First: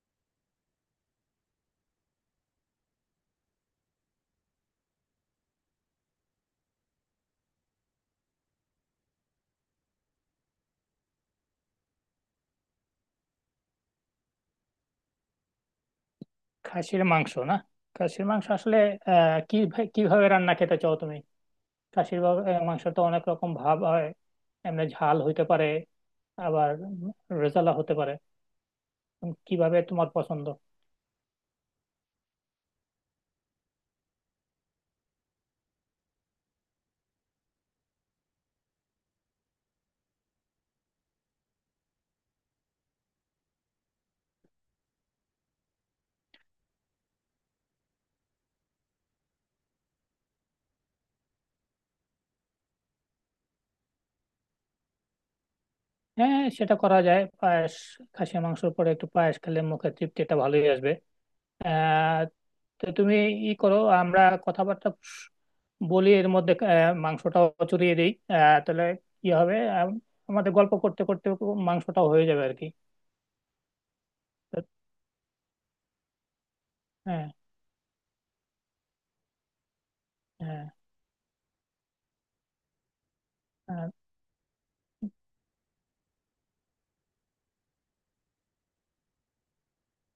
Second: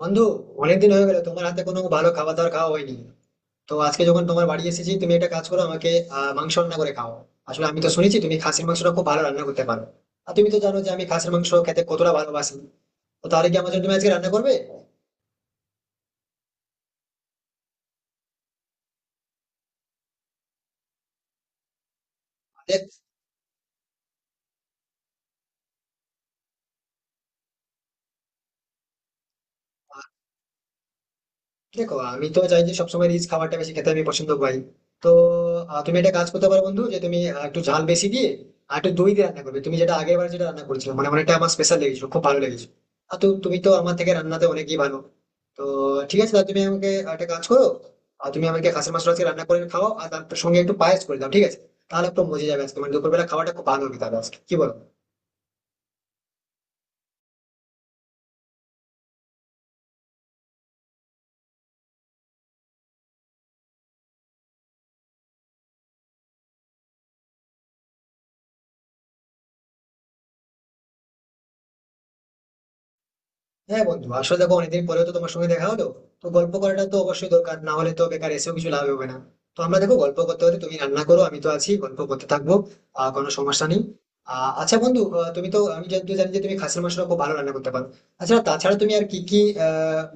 বন্ধু, অনেকদিন হয়ে গেল তোমার হাতে কোনো ভালো খাবার দাবার খাওয়া হয়নি। তো আজকে যখন তোমার বাড়ি এসেছি, তুমি একটা কাজ করো আমাকে মাংস রান্না করে খাও। আসলে আমি তো শুনেছি তুমি খাসির মাংসটা খুব ভালো রান্না করতে পারো। আর তুমি তো জানো যে আমি খাসির মাংস খেতে কতটা ভালোবাসি। তো তাহলে কি আমার জন্য তুমি আজকে রান্না করবে? খাসির মাংস না। খাসির মাংস আসলে আহ কি কিভাবে রান্না খেতে চাও তুমি? দেখ মাংস তো অনেক রকম ভাব হয়। এমনি ঝাল হইতে পারে, আবার রেজালা হতে পারে। কিভাবে তোমার পছন্দ? দেখো আমি তো চাই যে সবসময় রিচ খাবারটা বেশি খেতে আমি পছন্দ করি। তো তুমি একটা কাজ করতে পারো বন্ধু, যে তুমি একটু ঝাল বেশি দিয়ে আর একটু দই দিয়ে রান্না করবে, তুমি যেটা আগের বার যেটা রান্না করেছিলে, মানে অনেকটা আমার স্পেশাল লেগেছিল, খুব ভালো লেগেছিল। আর তো তুমি তো আমার থেকে রান্নাতে অনেকই ভালো। তো ঠিক আছে, তাহলে তুমি আমাকে একটা কাজ করো, আর তুমি আমাকে খাসির মাংস আজকে রান্না করে খাও, আর তার সঙ্গে একটু পায়েস করে দাও, ঠিক আছে? তাহলে একটু মজে যাবে আজকে, মানে দুপুরবেলা খাওয়াটা খুব ভালো হবে তাহলে আজকে, কি বলো? হ্যাঁ, সেটা করা যায়, পায়েস। খাসির মাংসের পরে একটু পায়েস খেলে মুখে তৃপ্তিটা ভালোই আসবে। আহ তো তুমি ই করো, আমরা কথাবার্তা বলি, এর মধ্যে মাংসটাও চড়িয়ে দিই। তাহলে কি হবে, আমাদের গল্প করতে করতে মাংসটাও হয়ে যাবে আর কি। হ্যাঁ বন্ধু, আসলে দেখো তো, অনেকদিন পরেও তো তোমার সঙ্গে দেখা হলো। তো গল্প করাটা তো হ্যাঁ। অবশ্যই দরকার, না হলে তো বেকার এসেও কিছু লাভ হবে না। তো আমরা দেখো গল্প করতে হলে হ্যাঁ। তুমি রান্না করো, আমি তো আছি, গল্প করতে থাকবো। কোনো সমস্যা নেই। হ্যাঁ, আচ্ছা বন্ধু, তুমি তো আমি যেহেতু জানি যে তুমি খাসির মাংসটা খুব ভালো রান্না করতে পারো। আচ্ছা তাছাড়া তুমি আর কি কি আহ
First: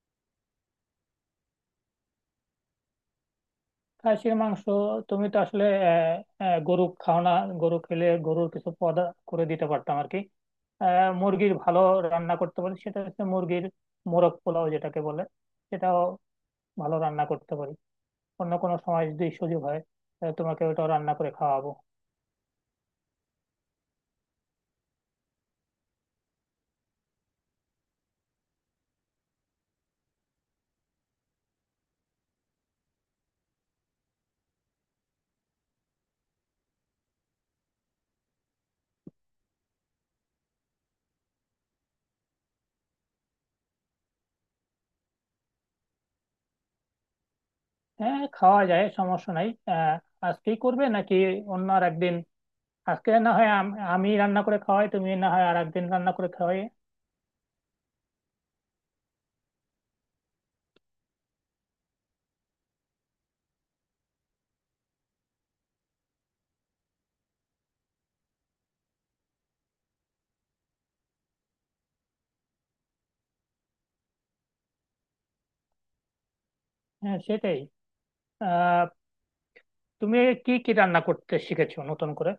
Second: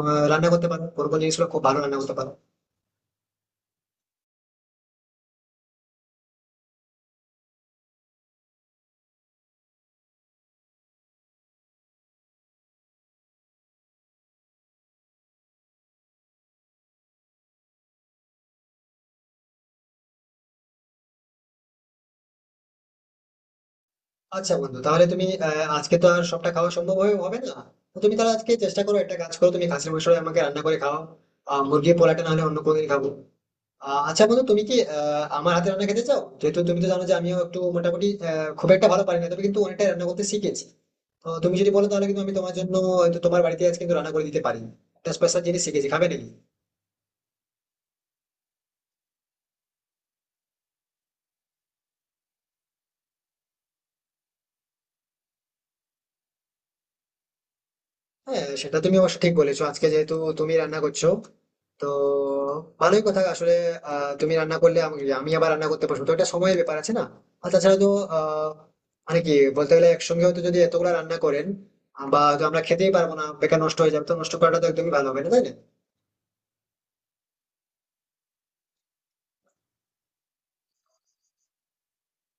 আহ, রান্না করতে পারো, কোন কোন জিনিসগুলো খুব ভালো রান্না করতে পারো? খাসির মাংস। তুমি তো আসলে আহ, আহ, গরু খাও না? গরু খেলে গরুর কিছু পদ করে দিতে পারতাম আর কি। মুরগির ভালো রান্না করতে পারি, সেটা হচ্ছে মুরগির মোরগ পোলাও যেটাকে বলে, সেটাও ভালো রান্না করতে পারি। অন্য কোনো সময় যদি সুযোগ হয়, তাহলে তোমাকে ওটাও রান্না করে খাওয়াবো। আচ্ছা বন্ধু, তাহলে তুমি আজকে তো আর সবটা খাওয়া হবে না। তো তুমি তাহলে আজকে চেষ্টা করো, একটা কাজ করো, তুমি খাসির মাংস আমাকে রান্না করে খাও। আহ মুরগির পোলাটা না হলে অন্য কোনো দিন খাবো। আচ্ছা বন্ধু, তুমি কি আমার হাতে রান্না খেতে চাও? যেহেতু তুমি তো জানো যে আমিও একটু মোটামুটি, খুব একটা ভালো পারি না, তবে কিন্তু অনেকটা রান্না করতে শিখেছি। তো তুমি যদি বলো, তাহলে কিন্তু আমি তোমার জন্য হয়তো তোমার বাড়িতে আজ কিন্তু রান্না করে দিতে পারি। একটা স্পেশাল জিনিস শিখেছি, খাবে নাকি? হ্যাঁ, খাওয়া যায়, সমস্যা নাই। আজকেই করবে নাকি অন্য আর একদিন? আজকে না হয় আমি রান্না করে খাওয়াই, তুমি না হয় আর একদিন রান্না করে খাওয়াই। হ্যাঁ সেটা তুমি অবশ্য ঠিক বলেছো, আজকে যেহেতু তুমি রান্না করছো, তো ভালোই কথা। আসলে তুমি রান্না করলে আমি আমি আবার রান্না করতে পারবো তো, এটা সময়ের ব্যাপার আছে না। আর তাছাড়া তো আহ মানে কি বলতে গেলে একসঙ্গে হয়তো যদি এতগুলা রান্না করেন, বা হয়তো আমরা খেতেই পারবো না, বেকার নষ্ট হয়ে যাবে, তো নষ্ট করাটা তো একদমই ভালো হবে না, তাই না? হ্যাঁ, সেটাই। আহ তুমি কি কি রান্না করতে শিখেছো নতুন করে?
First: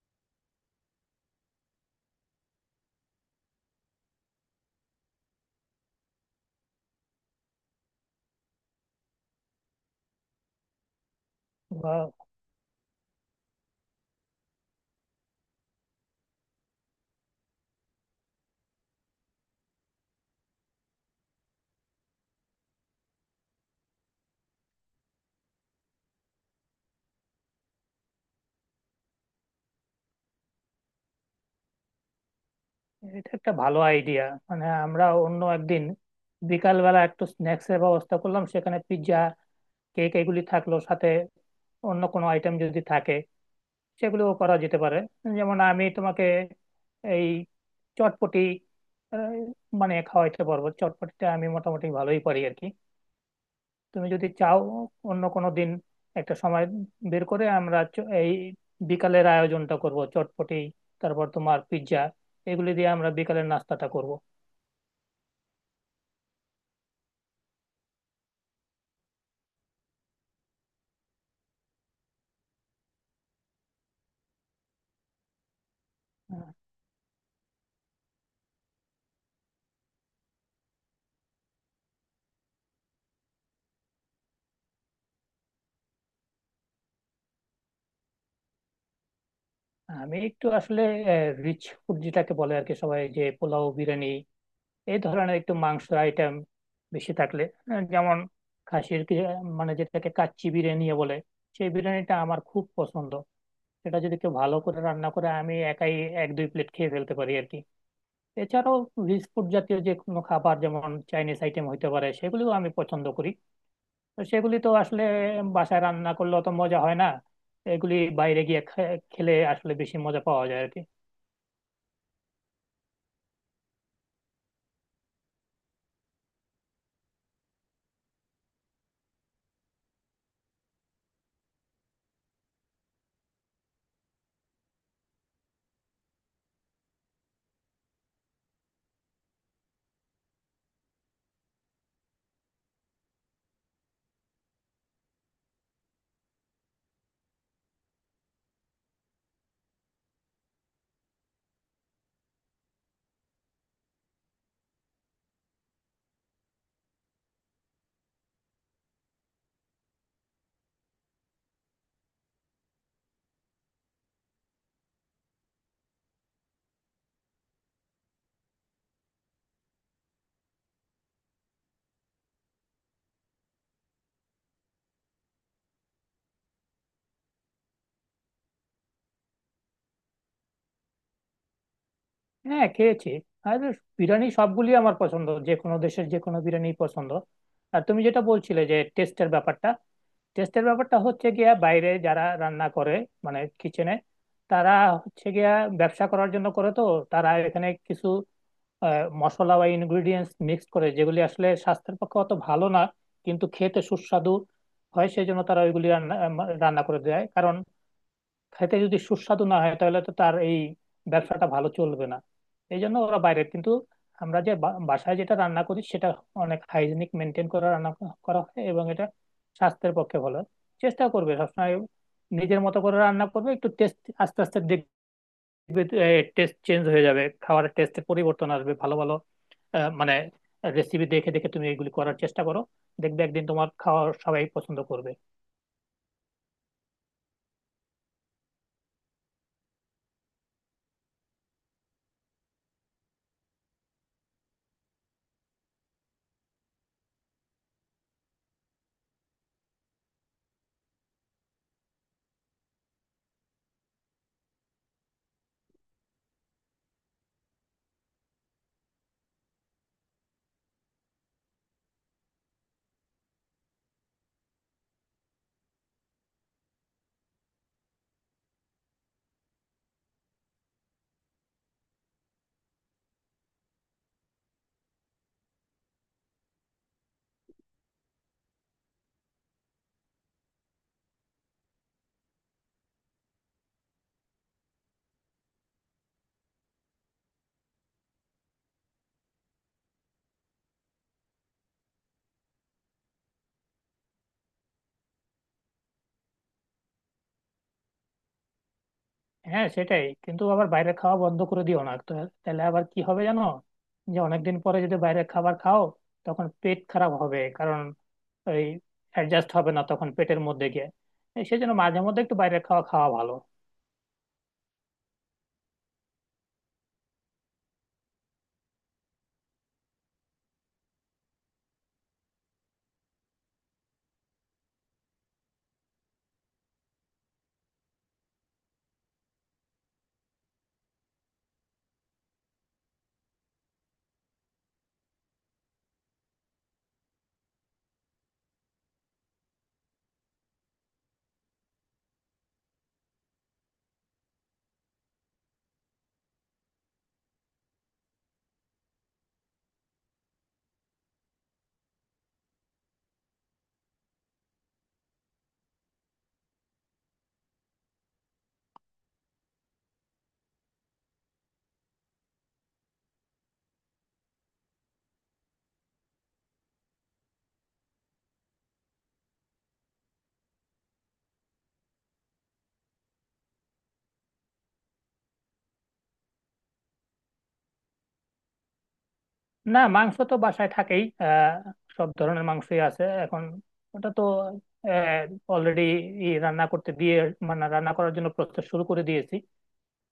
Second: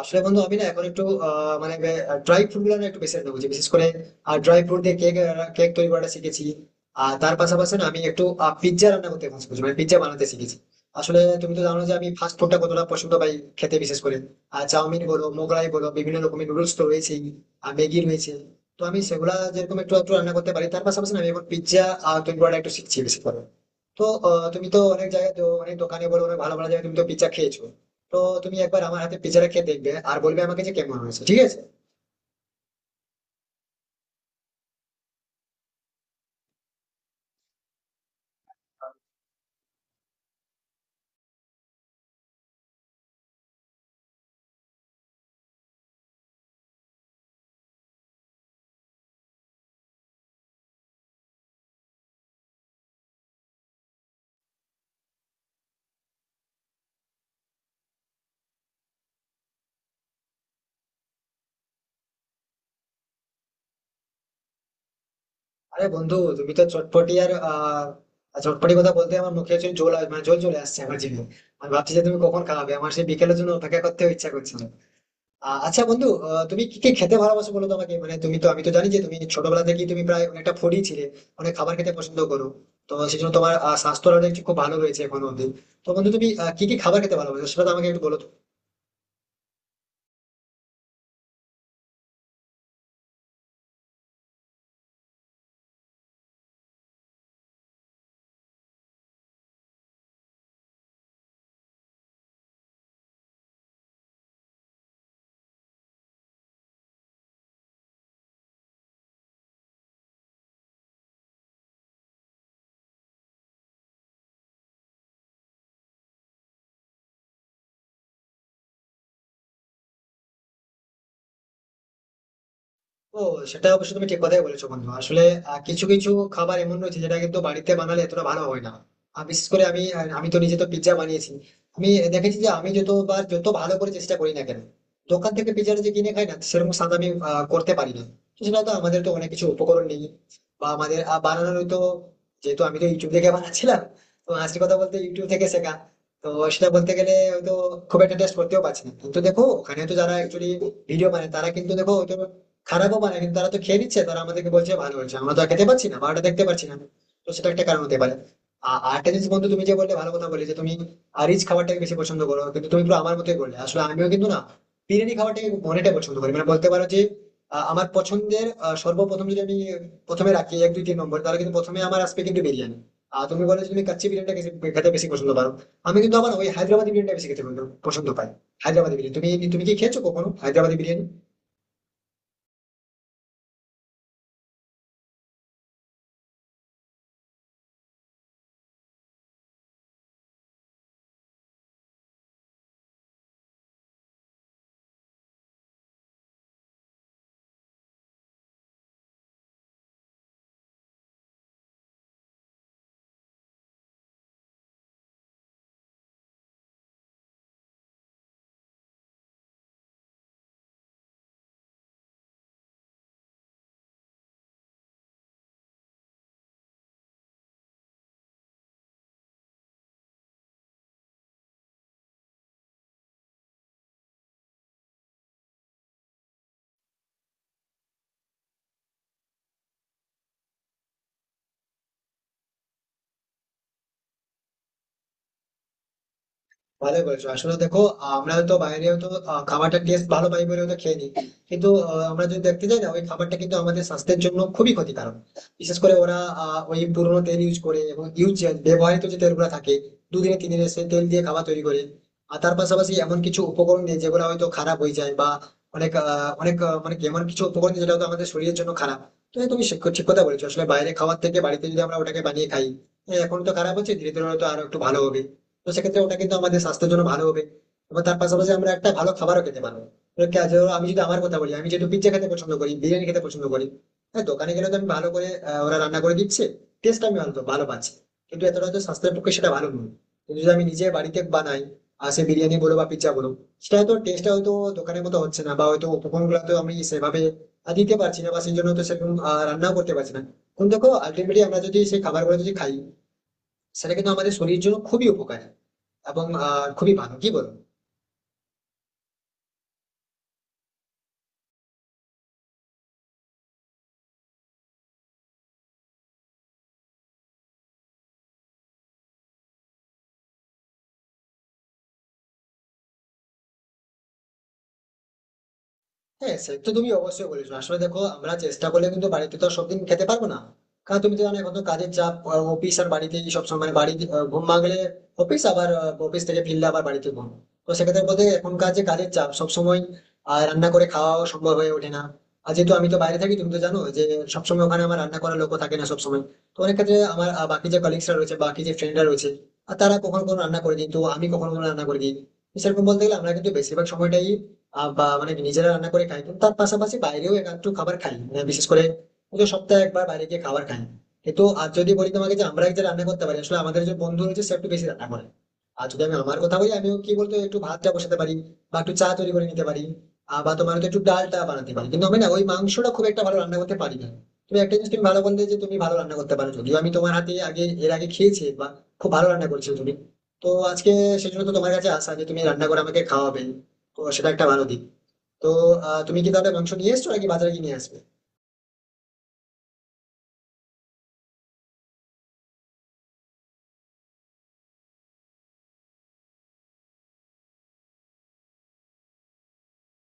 আসলে বন্ধু আমি না এখন একটু মানে ড্রাই ফ্রুট গুলো না একটু বেশি রান্না করছি, বিশেষ করে ড্রাই ফ্রুট দিয়ে কেক কেক তৈরি করাটা শিখেছি। আর তার পাশাপাশি না আমি একটু পিৎজা রান্না করতে পছন্দ করছি, মানে পিৎজা বানাতে শিখেছি। আসলে তুমি তো জানো যে বা, আমি ফাস্ট ফুডটা কতটা পছন্দ পাই খেতে, বিশেষ করে আর চাউমিন বলো মোগলাই বলো বিভিন্ন রকমের নুডলস তো রয়েছেই, আর ম্যাগি রয়েছে। তো আমি সেগুলা যেরকম একটু একটু রান্না করতে পারি, তার পাশাপাশি না আমি এখন পিৎজা তৈরি করাটা একটু শিখছি বেশি করে। তো তুমি তো অনেক জায়গায় তো অনেক দোকানে বলো অনেক ভালো ভালো জায়গায় তুমি তো পিৎজা খেয়েছো। তো তুমি একবার আমার হাতে পিজাটা খেয়ে দেখবে, আর বলবে আমাকে যে কেমন হয়েছে, ঠিক আছে? এটা একটা ভালো আইডিয়া। মানে আমরা অন্য একদিন বিকালবেলা একটু স্ন্যাক্স এর ব্যবস্থা করলাম, সেখানে পিৎজা, কেক এগুলি থাকলো, সাথে অন্য কোনো আইটেম যদি থাকে সেগুলোও করা যেতে পারে। যেমন আমি তোমাকে এই চটপটি আহ, বানিয়ে খাওয়াইতে পারবো, চটপটিটা আমি মোটামুটি ভালোই পারি আর কি। তুমি যদি চাও, অন্য কোনো দিন একটা সময় বের করে আমরা এই বিকালের আয়োজনটা করব। চটপটি, তারপর তোমার পিৎজা, এগুলি দিয়ে আমরা বিকালের নাস্তাটা করব। আরে বন্ধু, তুমি তো চটপটি, আর চটপটি কথা বলতে আমার মুখে হচ্ছে জল, মানে জল চলে আসছে আমার জিভে। আমি ভাবছি যে তুমি কখন খাওয়াবে, আমার সেই বিকেলের জন্য অপেক্ষা করতে ইচ্ছা করছে না। আচ্ছা বন্ধু, আহ, তুমি কি কি খেতে ভালোবাসো বলো তো আমাকে, মানে তুমি তো আমি তো জানি যে তুমি ছোটবেলা থেকেই তুমি প্রায় অনেকটা ফুডি ছিলে, অনেক খাবার খেতে পছন্দ করো। তো সেই জন্য তোমার স্বাস্থ্যটা দেখছি খুব ভালো রয়েছে এখন অব্দি। তো বন্ধু, তুমি কি কি খাবার খেতে ভালোবাসো সেটা তো আমাকে একটু বলো তো। আমি একটু আসলে রিচ ফুড যেটাকে বলে আর কি, সবাই যে পোলাও বিরিয়ানি এই ধরনের একটু মাংসের আইটেম বেশি থাকলে, যেমন খাসির কি, মানে যেটাকে কাচ্চি বিরিয়ানি বলে, সেই বিরিয়ানিটা আমার খুব পছন্দ। সেটা যদি কেউ ভালো করে রান্না করে, আমি একাই 1-2 প্লেট খেয়ে ফেলতে পারি আর কি। এছাড়াও রিচ ফুড জাতীয় যে কোনো খাবার যেমন চাইনিজ আইটেম হইতে পারে, সেগুলিও আমি পছন্দ করি। তো সেগুলি তো আসলে বাসায় রান্না করলে অত মজা হয় না, এগুলি বাইরে গিয়ে খেলে আসলে বেশি মজা পাওয়া যায় আর কি। ও, সেটা অবশ্য তুমি ঠিক কথাই বলেছো বন্ধু। আসলে কিছু কিছু খাবার এমন রয়েছে যেটা কিন্তু বাড়িতে বানালে এতটা ভালো হয় না। আর বিশেষ করে আমি আমি তো নিজে তো পিৎজা বানিয়েছি। আমি দেখেছি যে আমি যতবার যত ভালো করে চেষ্টা করি না কেন, দোকান থেকে পিৎজাটা যে কিনে খাই না, সেরকম স্বাদ আমি করতে পারি না। তো সেটা তো আমাদের তো অনেক কিছু উপকরণ নেই বা আমাদের বানানোর তো, যেহেতু আমি তো ইউটিউব থেকে বানাচ্ছিলাম, তো আসল কথা বলতে ইউটিউব থেকে শেখা। তো সেটা বলতে গেলে হয়তো খুব একটা টেস্ট করতেও পারছি না। কিন্তু দেখো ওখানে তো যারা একচুয়ালি ভিডিও বানায় তারা কিন্তু দেখো হয়তো খারাপও বানায়, কিন্তু তারা তো খেয়ে নিচ্ছে, তারা আমাদেরকে বলছে ভালো হয়েছে, আমরা তো আর খেতে পারছি না বা ওটা দেখতে পারছি না। তো সেটা একটা কারণ হতে পারে। আর আরেকটা জিনিস বন্ধু, তুমি যে বললে ভালো কথা বলে, যে তুমি রিচ খাবারটাকে বেশি পছন্দ করো, কিন্তু তুমি পুরো আমার মতোই বললে। আসলে আমিও কিন্তু না, বিরিয়ানি খাবারটাকে অনেকটা পছন্দ করি, মানে বলতে পারো যে আমার পছন্দের, সর্বপ্রথম যদি আমি প্রথমে রাখি এক দুই তিন নম্বর, তাহলে কিন্তু প্রথমে আমার আসবে কিন্তু বিরিয়ানি। আর তুমি বলে যে তুমি কাচ্চি বিরিয়ানিটা খেতে বেশি পছন্দ পারো। আমি কিন্তু আবার ওই হায়দ্রাবাদি বিরিয়ানিটা বেশি খেতে পছন্দ পছন্দ পাই। হায়দ্রাবাদি বিরিয়ানি তুমি তুমি কি খেয়েছো কখনো হায়দ্রাবাদি বিরিয়ানি? হ্যাঁ, খেয়েছি। আর বিরিয়ানি সবগুলি আমার পছন্দ, যে কোনো দেশের যে কোনো বিরিয়ানি পছন্দ। আর তুমি যেটা বলছিলে যে টেস্টের ব্যাপারটা, টেস্টের ব্যাপারটা হচ্ছে গিয়া বাইরে যারা রান্না করে, মানে কিচেনে, তারা হচ্ছে গিয়া ব্যবসা করার জন্য করে। তো তারা এখানে কিছু মশলা বা ইনগ্রিডিয়েন্টস মিক্স করে, যেগুলি আসলে স্বাস্থ্যের পক্ষে অত ভালো না, কিন্তু খেতে সুস্বাদু হয়। সেই জন্য তারা ওইগুলি রান্না করে দেয়, কারণ খেতে যদি সুস্বাদু না হয় তাহলে তো তার এই ব্যবসাটা ভালো চলবে না। এই জন্য ওরা বাইরে কিন্তু, আমরা যে বাসায় যেটা রান্না করি, সেটা অনেক হাইজিনিক মেনটেন করে রান্না করা হয়, এবং এটা স্বাস্থ্যের পক্ষে ভালো। চেষ্টা করবে সবসময় নিজের মতো করে রান্না করবে, একটু টেস্ট আস্তে আস্তে দেখবে টেস্ট চেঞ্জ হয়ে যাবে, খাবারের টেস্টে পরিবর্তন আসবে, ভালো ভালো মানে রেসিপি দেখে দেখে তুমি এগুলি করার চেষ্টা করো। দেখবে একদিন তোমার খাওয়া সবাই পছন্দ করবে। ভালো করেছো। আসলে দেখো আমরা হয়তো বাইরে হয়তো খাবারটার টেস্ট ভালো পাই বলে হয়তো খেয়ে নিই, কিন্তু আমরা যদি দেখতে যাই না ওই খাবারটা কিন্তু আমাদের স্বাস্থ্যের জন্য খুবই ক্ষতিকারক। বিশেষ করে ওরা ওই পুরোনো তেল ইউজ করে, এবং ইউজ ব্যবহৃত যে তেলগুলো থাকে, দুদিনে তিন দিনে সেই তেল দিয়ে খাবার তৈরি করে। আর তার পাশাপাশি এমন কিছু উপকরণ নেই যেগুলো হয়তো খারাপ হয়ে যায় বা অনেক আহ, অনেক আহ, মানে কি, এমন কিছু উপকরণ নেই যেটা হয়তো আমাদের শরীরের জন্য খারাপ। তো হ্যাঁ, তুমি ঠিক কথা বলেছো, আসলে বাইরে খাওয়ার থেকে বাড়িতে যদি আমরা ওটাকে বানিয়ে খাই। হ্যাঁ, এখন তো খারাপ হচ্ছে, ধীরে ধীরে হয়তো আরো একটু ভালো হবে। তো সেক্ষেত্রে ওটা কিন্তু আমাদের স্বাস্থ্যের জন্য ভালো হবে এবং তার পাশাপাশি আমরা একটা ভালো খাবারও খেতে পারবো। এবার যেমন আমি যদি আমার কথা বলি, আমি যেহেতু পিজ্জা খেতে পছন্দ করি, বিরিয়ানি খেতে পছন্দ করি, হ্যাঁ দোকানে গেলে তো আমি ভালো করে, ওরা রান্না করে দিচ্ছে, টেস্ট আমি ভালো ভালো পাচ্ছি, কিন্তু এতটা হয়তো স্বাস্থ্যের পক্ষে সেটা ভালো নয়। কিন্তু যদি আমি নিজে বাড়িতে বানাই, আর সে বিরিয়ানি বলো বা পিজ্জা বলো, সেটা হয়তো টেস্টটা হয়তো দোকানের মতো হচ্ছে না, বা হয়তো উপকরণ গুলো তো আমি সেভাবে দিতে পারছি না, বা সেই জন্য তো সেরকম রান্নাও করতে পারছি না। কিন্তু দেখো আলটিমেটলি আমরা যদি সেই খাবারগুলো যদি খাই, সেটা কিন্তু আমাদের শরীরের জন্য খুবই উপকারী এবং খুবই ভালো, কি বল? হ্যাঁ, সেটাই, কিন্তু আবার বাইরের খাওয়া বন্ধ করে দিও না তো। তাহলে আবার কি হবে জানো, যে অনেকদিন পরে যদি বাইরের খাবার খাও, তখন পেট খারাপ হবে, কারণ ওই অ্যাডজাস্ট হবে না তখন পেটের মধ্যে গিয়ে। এই সেজন্য মাঝে মধ্যে একটু বাইরের খাওয়া খাওয়া ভালো। হ্যাঁ সে তো তুমি অবশ্যই বলেছো। আসলে দেখো আমরা চেষ্টা করলে কিন্তু বাড়িতে তো আর সবদিন খেতে পারবো না। কারণ তুমি তো জানো এখন তো কাজের চাপ, অফিস আর বাড়িতে সব সময় বাড়ি, ঘুম ভাঙলে অফিস, আবার অফিস থেকে ফিরলে আবার বাড়িতে ঘুম। তো সেক্ষেত্রে বলতে এখনকার যে কাজের চাপ, সব সময় রান্না করে খাওয়া সম্ভব হয়ে ওঠে না। আর যেহেতু আমি তো বাইরে থাকি, তুমি তো জানো যে সবসময় ওখানে আমার রান্না করার লোকও থাকে না সবসময়। তো অনেক ক্ষেত্রে আমার বাকি যে কলিগসরা রয়েছে বাকি যে ফ্রেন্ডরা রয়েছে, আর তারা কখনো কখনো রান্না করে দিই, তো আমি কখনো কখনো রান্না করে দিই। তো সেরকম বলতে গেলে আমরা কিন্তু বেশিরভাগ সময়টাই বা মানে নিজেরা রান্না করে খাই, কিন্তু তার পাশাপাশি বাইরেও একটু খাবার খাই, মানে বিশেষ করে হয়তো সপ্তাহে একবার বাইরে গিয়ে খাবার খাই। কিন্তু আর যদি বলি তোমাকে যে আমরা যে রান্না করতে পারি, আসলে আমাদের যে বন্ধু রয়েছে সে একটু বেশি রান্না করে। আর যদি আমি আমার কথা বলি আমিও কি বলতো, একটু ভাতটা বসাতে পারি, বা একটু চা তৈরি করে নিতে পারি, বা তোমার হয়তো একটু ডালটা বানাতে পারি, কিন্তু আমি না ওই মাংসটা খুব একটা ভালো রান্না করতে পারি না। তুমি একটা জিনিস তুমি ভালো বললে যে তুমি ভালো রান্না করতে পারো, যদিও আমি তোমার হাতে আগে এর আগে খেয়েছি, বা খুব ভালো রান্না করেছো তুমি। তো আজকে সেই জন্য তো তোমার কাছে আসা যে তুমি রান্না করে আমাকে খাওয়াবে। তো সেটা একটা ভালো দিক। তো তুমি কি তাহলে মাংস নিয়ে এসছো নাকি বাজারে গিয়ে নিয়ে আসবে? না, মাংস তো বাসায় থাকেই। সব ধরনের মাংসই আছে এখন। ওটা তো অলরেডি রান্না করতে দিয়ে, মানে রান্না করার জন্য প্রসেস শুরু করে দিয়েছি।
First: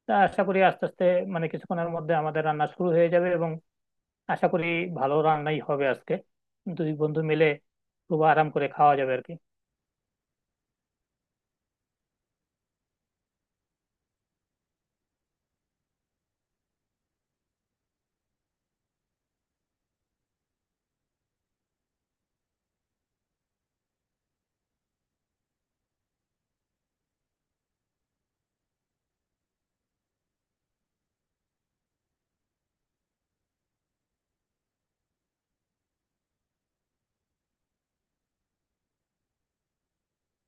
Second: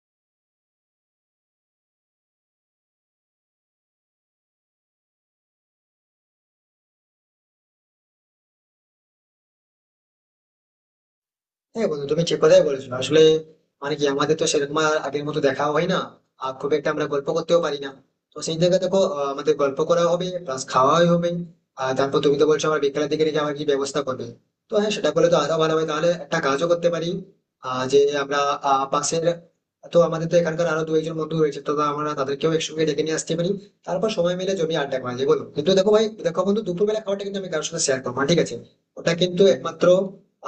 তা আশা করি আস্তে আস্তে, মানে কিছুক্ষণের মধ্যে আমাদের রান্না শুরু হয়ে যাবে, এবং আশা করি ভালো রান্নাই হবে আজকে। দুই বন্ধু মিলে খুব আরাম করে খাওয়া যাবে আর কি। হ্যাঁ বন্ধু, তুমি ঠিক কথাই বলেছো। আসলে মানে কি আমাদের তো সেরকম আর আগের মতো দেখাও হয় না, আর খুব একটা আমরা গল্প করতেও পারি না। তো সেই জায়গায় দেখো আমাদের গল্প করা হবে প্লাস খাওয়াই হবে। আর তারপর তুমি তো বলছো আমার বিকেলের দিকে নাকি আমার কি ব্যবস্থা করবে। তো হ্যাঁ, সেটা করলে তো আরো ভালো হয়, তাহলে একটা কাজও করতে পারি, আহ যে আমরা আহ পাশের তো আমাদের তো এখানকার আরো দু একজন বন্ধু রয়েছে, তো আমরা তাদেরকেও একসঙ্গে ডেকে নিয়ে আসতে পারি, তারপর সময় মিলে জমি আড্ডা করা যায়, বলো? কিন্তু দেখো ভাই, দেখো বন্ধু, দুপুরবেলা খাওয়াটা কিন্তু আমি কারোর সাথে শেয়ার করবো না, ঠিক আছে? ওটা কিন্তু একমাত্র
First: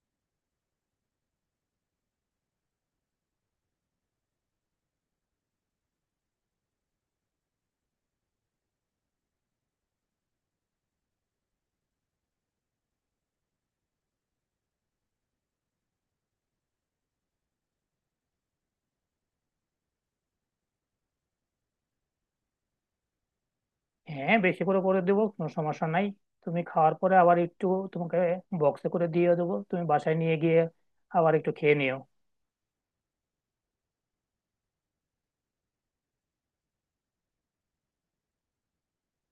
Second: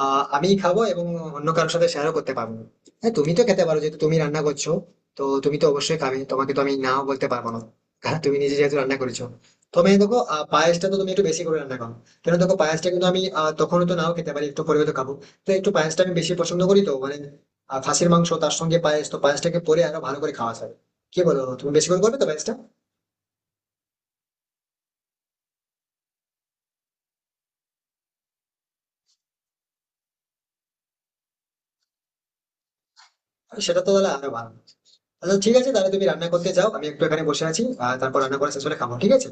আমি খাবো, এবং অন্য কারোর সাথে শেয়ারও করতে পারবো না। হ্যাঁ তুমি তো খেতে পারো, যেহেতু তুমি রান্না করছো, তো তুমি তো অবশ্যই খাবে, তোমাকে তো আমি নাও বলতে পারবো না, কারণ তুমি নিজে যেহেতু রান্না করেছো। তবে দেখো পায়েসটা তো তুমি একটু বেশি করে রান্না করো। কেন দেখো পায়েসটা কিন্তু আমি তখনও তো নাও খেতে পারি, একটু পরে তো খাবো। তো একটু পায়েসটা আমি বেশি পছন্দ করি, তো মানে খাসির মাংস তার সঙ্গে পায়েস, তো পায়েসটাকে পরে আরো ভালো করে খাওয়া যাবে। কি বলো, তুমি বেশি করে করবে তো পায়েসটা? হ্যাঁ, বেশি করে করে দেবো, কোনো সমস্যা নাই। তুমি খাওয়ার পরে আবার একটু তোমাকে বক্সে করে দিয়ে দেবো, তুমি বাসায় নিয়ে গিয়ে আবার একটু খেয়ে নিও। সেটা তো তাহলে আরো ভালো। আচ্ছা ঠিক আছে, তাহলে তুমি রান্না করতে যাও, আমি একটু এখানে বসে আছি, আর তারপর রান্না করা শেষ হলে খাবো, ঠিক আছে।